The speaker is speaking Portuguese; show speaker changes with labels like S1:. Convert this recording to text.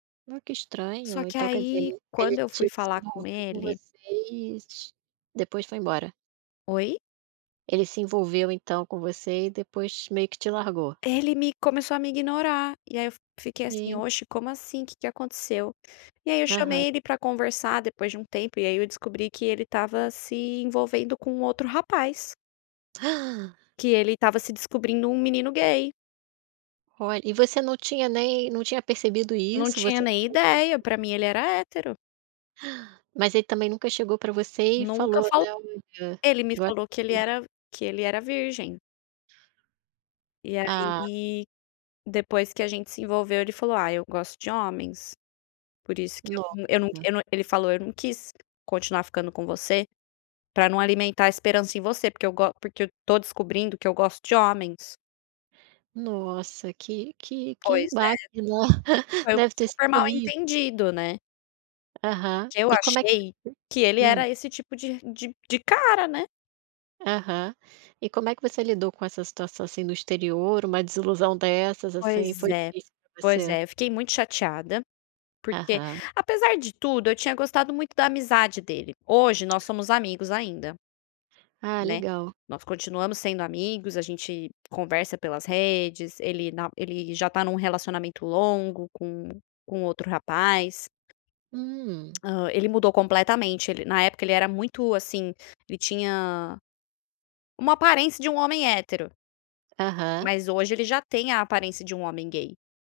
S1: Ah, que
S2: Só
S1: estranho,
S2: que,
S1: então, quer dizer,
S2: aí,
S1: ele
S2: quando eu fui
S1: te se
S2: falar com
S1: envolveu com
S2: ele.
S1: vocês, t depois foi embora?
S2: Oi?
S1: Ele se envolveu, então, com você e depois meio que te largou?
S2: Ele me começou a me ignorar, e aí, eu fiquei, assim:
S1: Sim
S2: "Oxe como, assim? Que que aconteceu?" E aí eu
S1: Aham.
S2: chamei ele pra conversar depois de um tempo, e aí eu descobri que ele estava se envolvendo com outro rapaz. Que ele estava se descobrindo um menino gay.
S1: Olh e você não tinha nem não tinha percebido
S2: Eu não
S1: isso?
S2: tinha
S1: Você [unintelligible]
S2: nem ideia, pra mim ele era hétero.
S1: Mas ele também nunca chegou pra você e
S2: Nunca
S1: falou
S2: fal
S1: né: "Olha, eu
S2: ele me
S1: gosto
S2: falou que ele
S1: de menino"
S2: era que ele era virgem. E
S1: Ah.
S2: aí, depois que a gente se envolveu ele falou: "Ah eu gosto de homens", por isso que eu não
S1: Nossa!
S2: eu não ele falou: "Eu não quis continuar ficando com você, pra não alimentar a esperança em você. Porque eu go porque eu tô descobrindo que eu gosto de homens".
S1: Nossa, que que que
S2: Pois é,
S1: baque, no
S2: foi um
S1: deve ter sido
S2: super mal
S1: horrível.
S2: entendido né.
S1: Aham.
S2: Que eu
S1: E como é que. [unintelligible]
S2: achei, que ele
S1: Hum.
S2: era esse tipo de de de cara, né.
S1: Aham. E como é que você lidou com essa situação, assim, do exterior, uma desilusão dessas, assim.
S2: Pois
S1: Foi
S2: é,
S1: difícil pra
S2: pois
S1: você?
S2: é eu fiquei muito chateada, porque
S1: Aham.
S2: Apesar de tudo, eu tinha gostado muito da amizade dele, hoje, nós somos amigos ainda
S1: Ah
S2: né.
S1: legal.
S2: Nós continuamos sendo amigos, a gente conversa pelas redes, ele na ele já tá em um relacionamento longo com com outro rapaz.
S1: Hum.
S2: Hã, ele mudou completamente, ele na época ele era muito, assim, ele tinha, uma aparência de um homem hétero
S1: Aham.
S2: mas hoje ele já tem a aparência de um homem gay.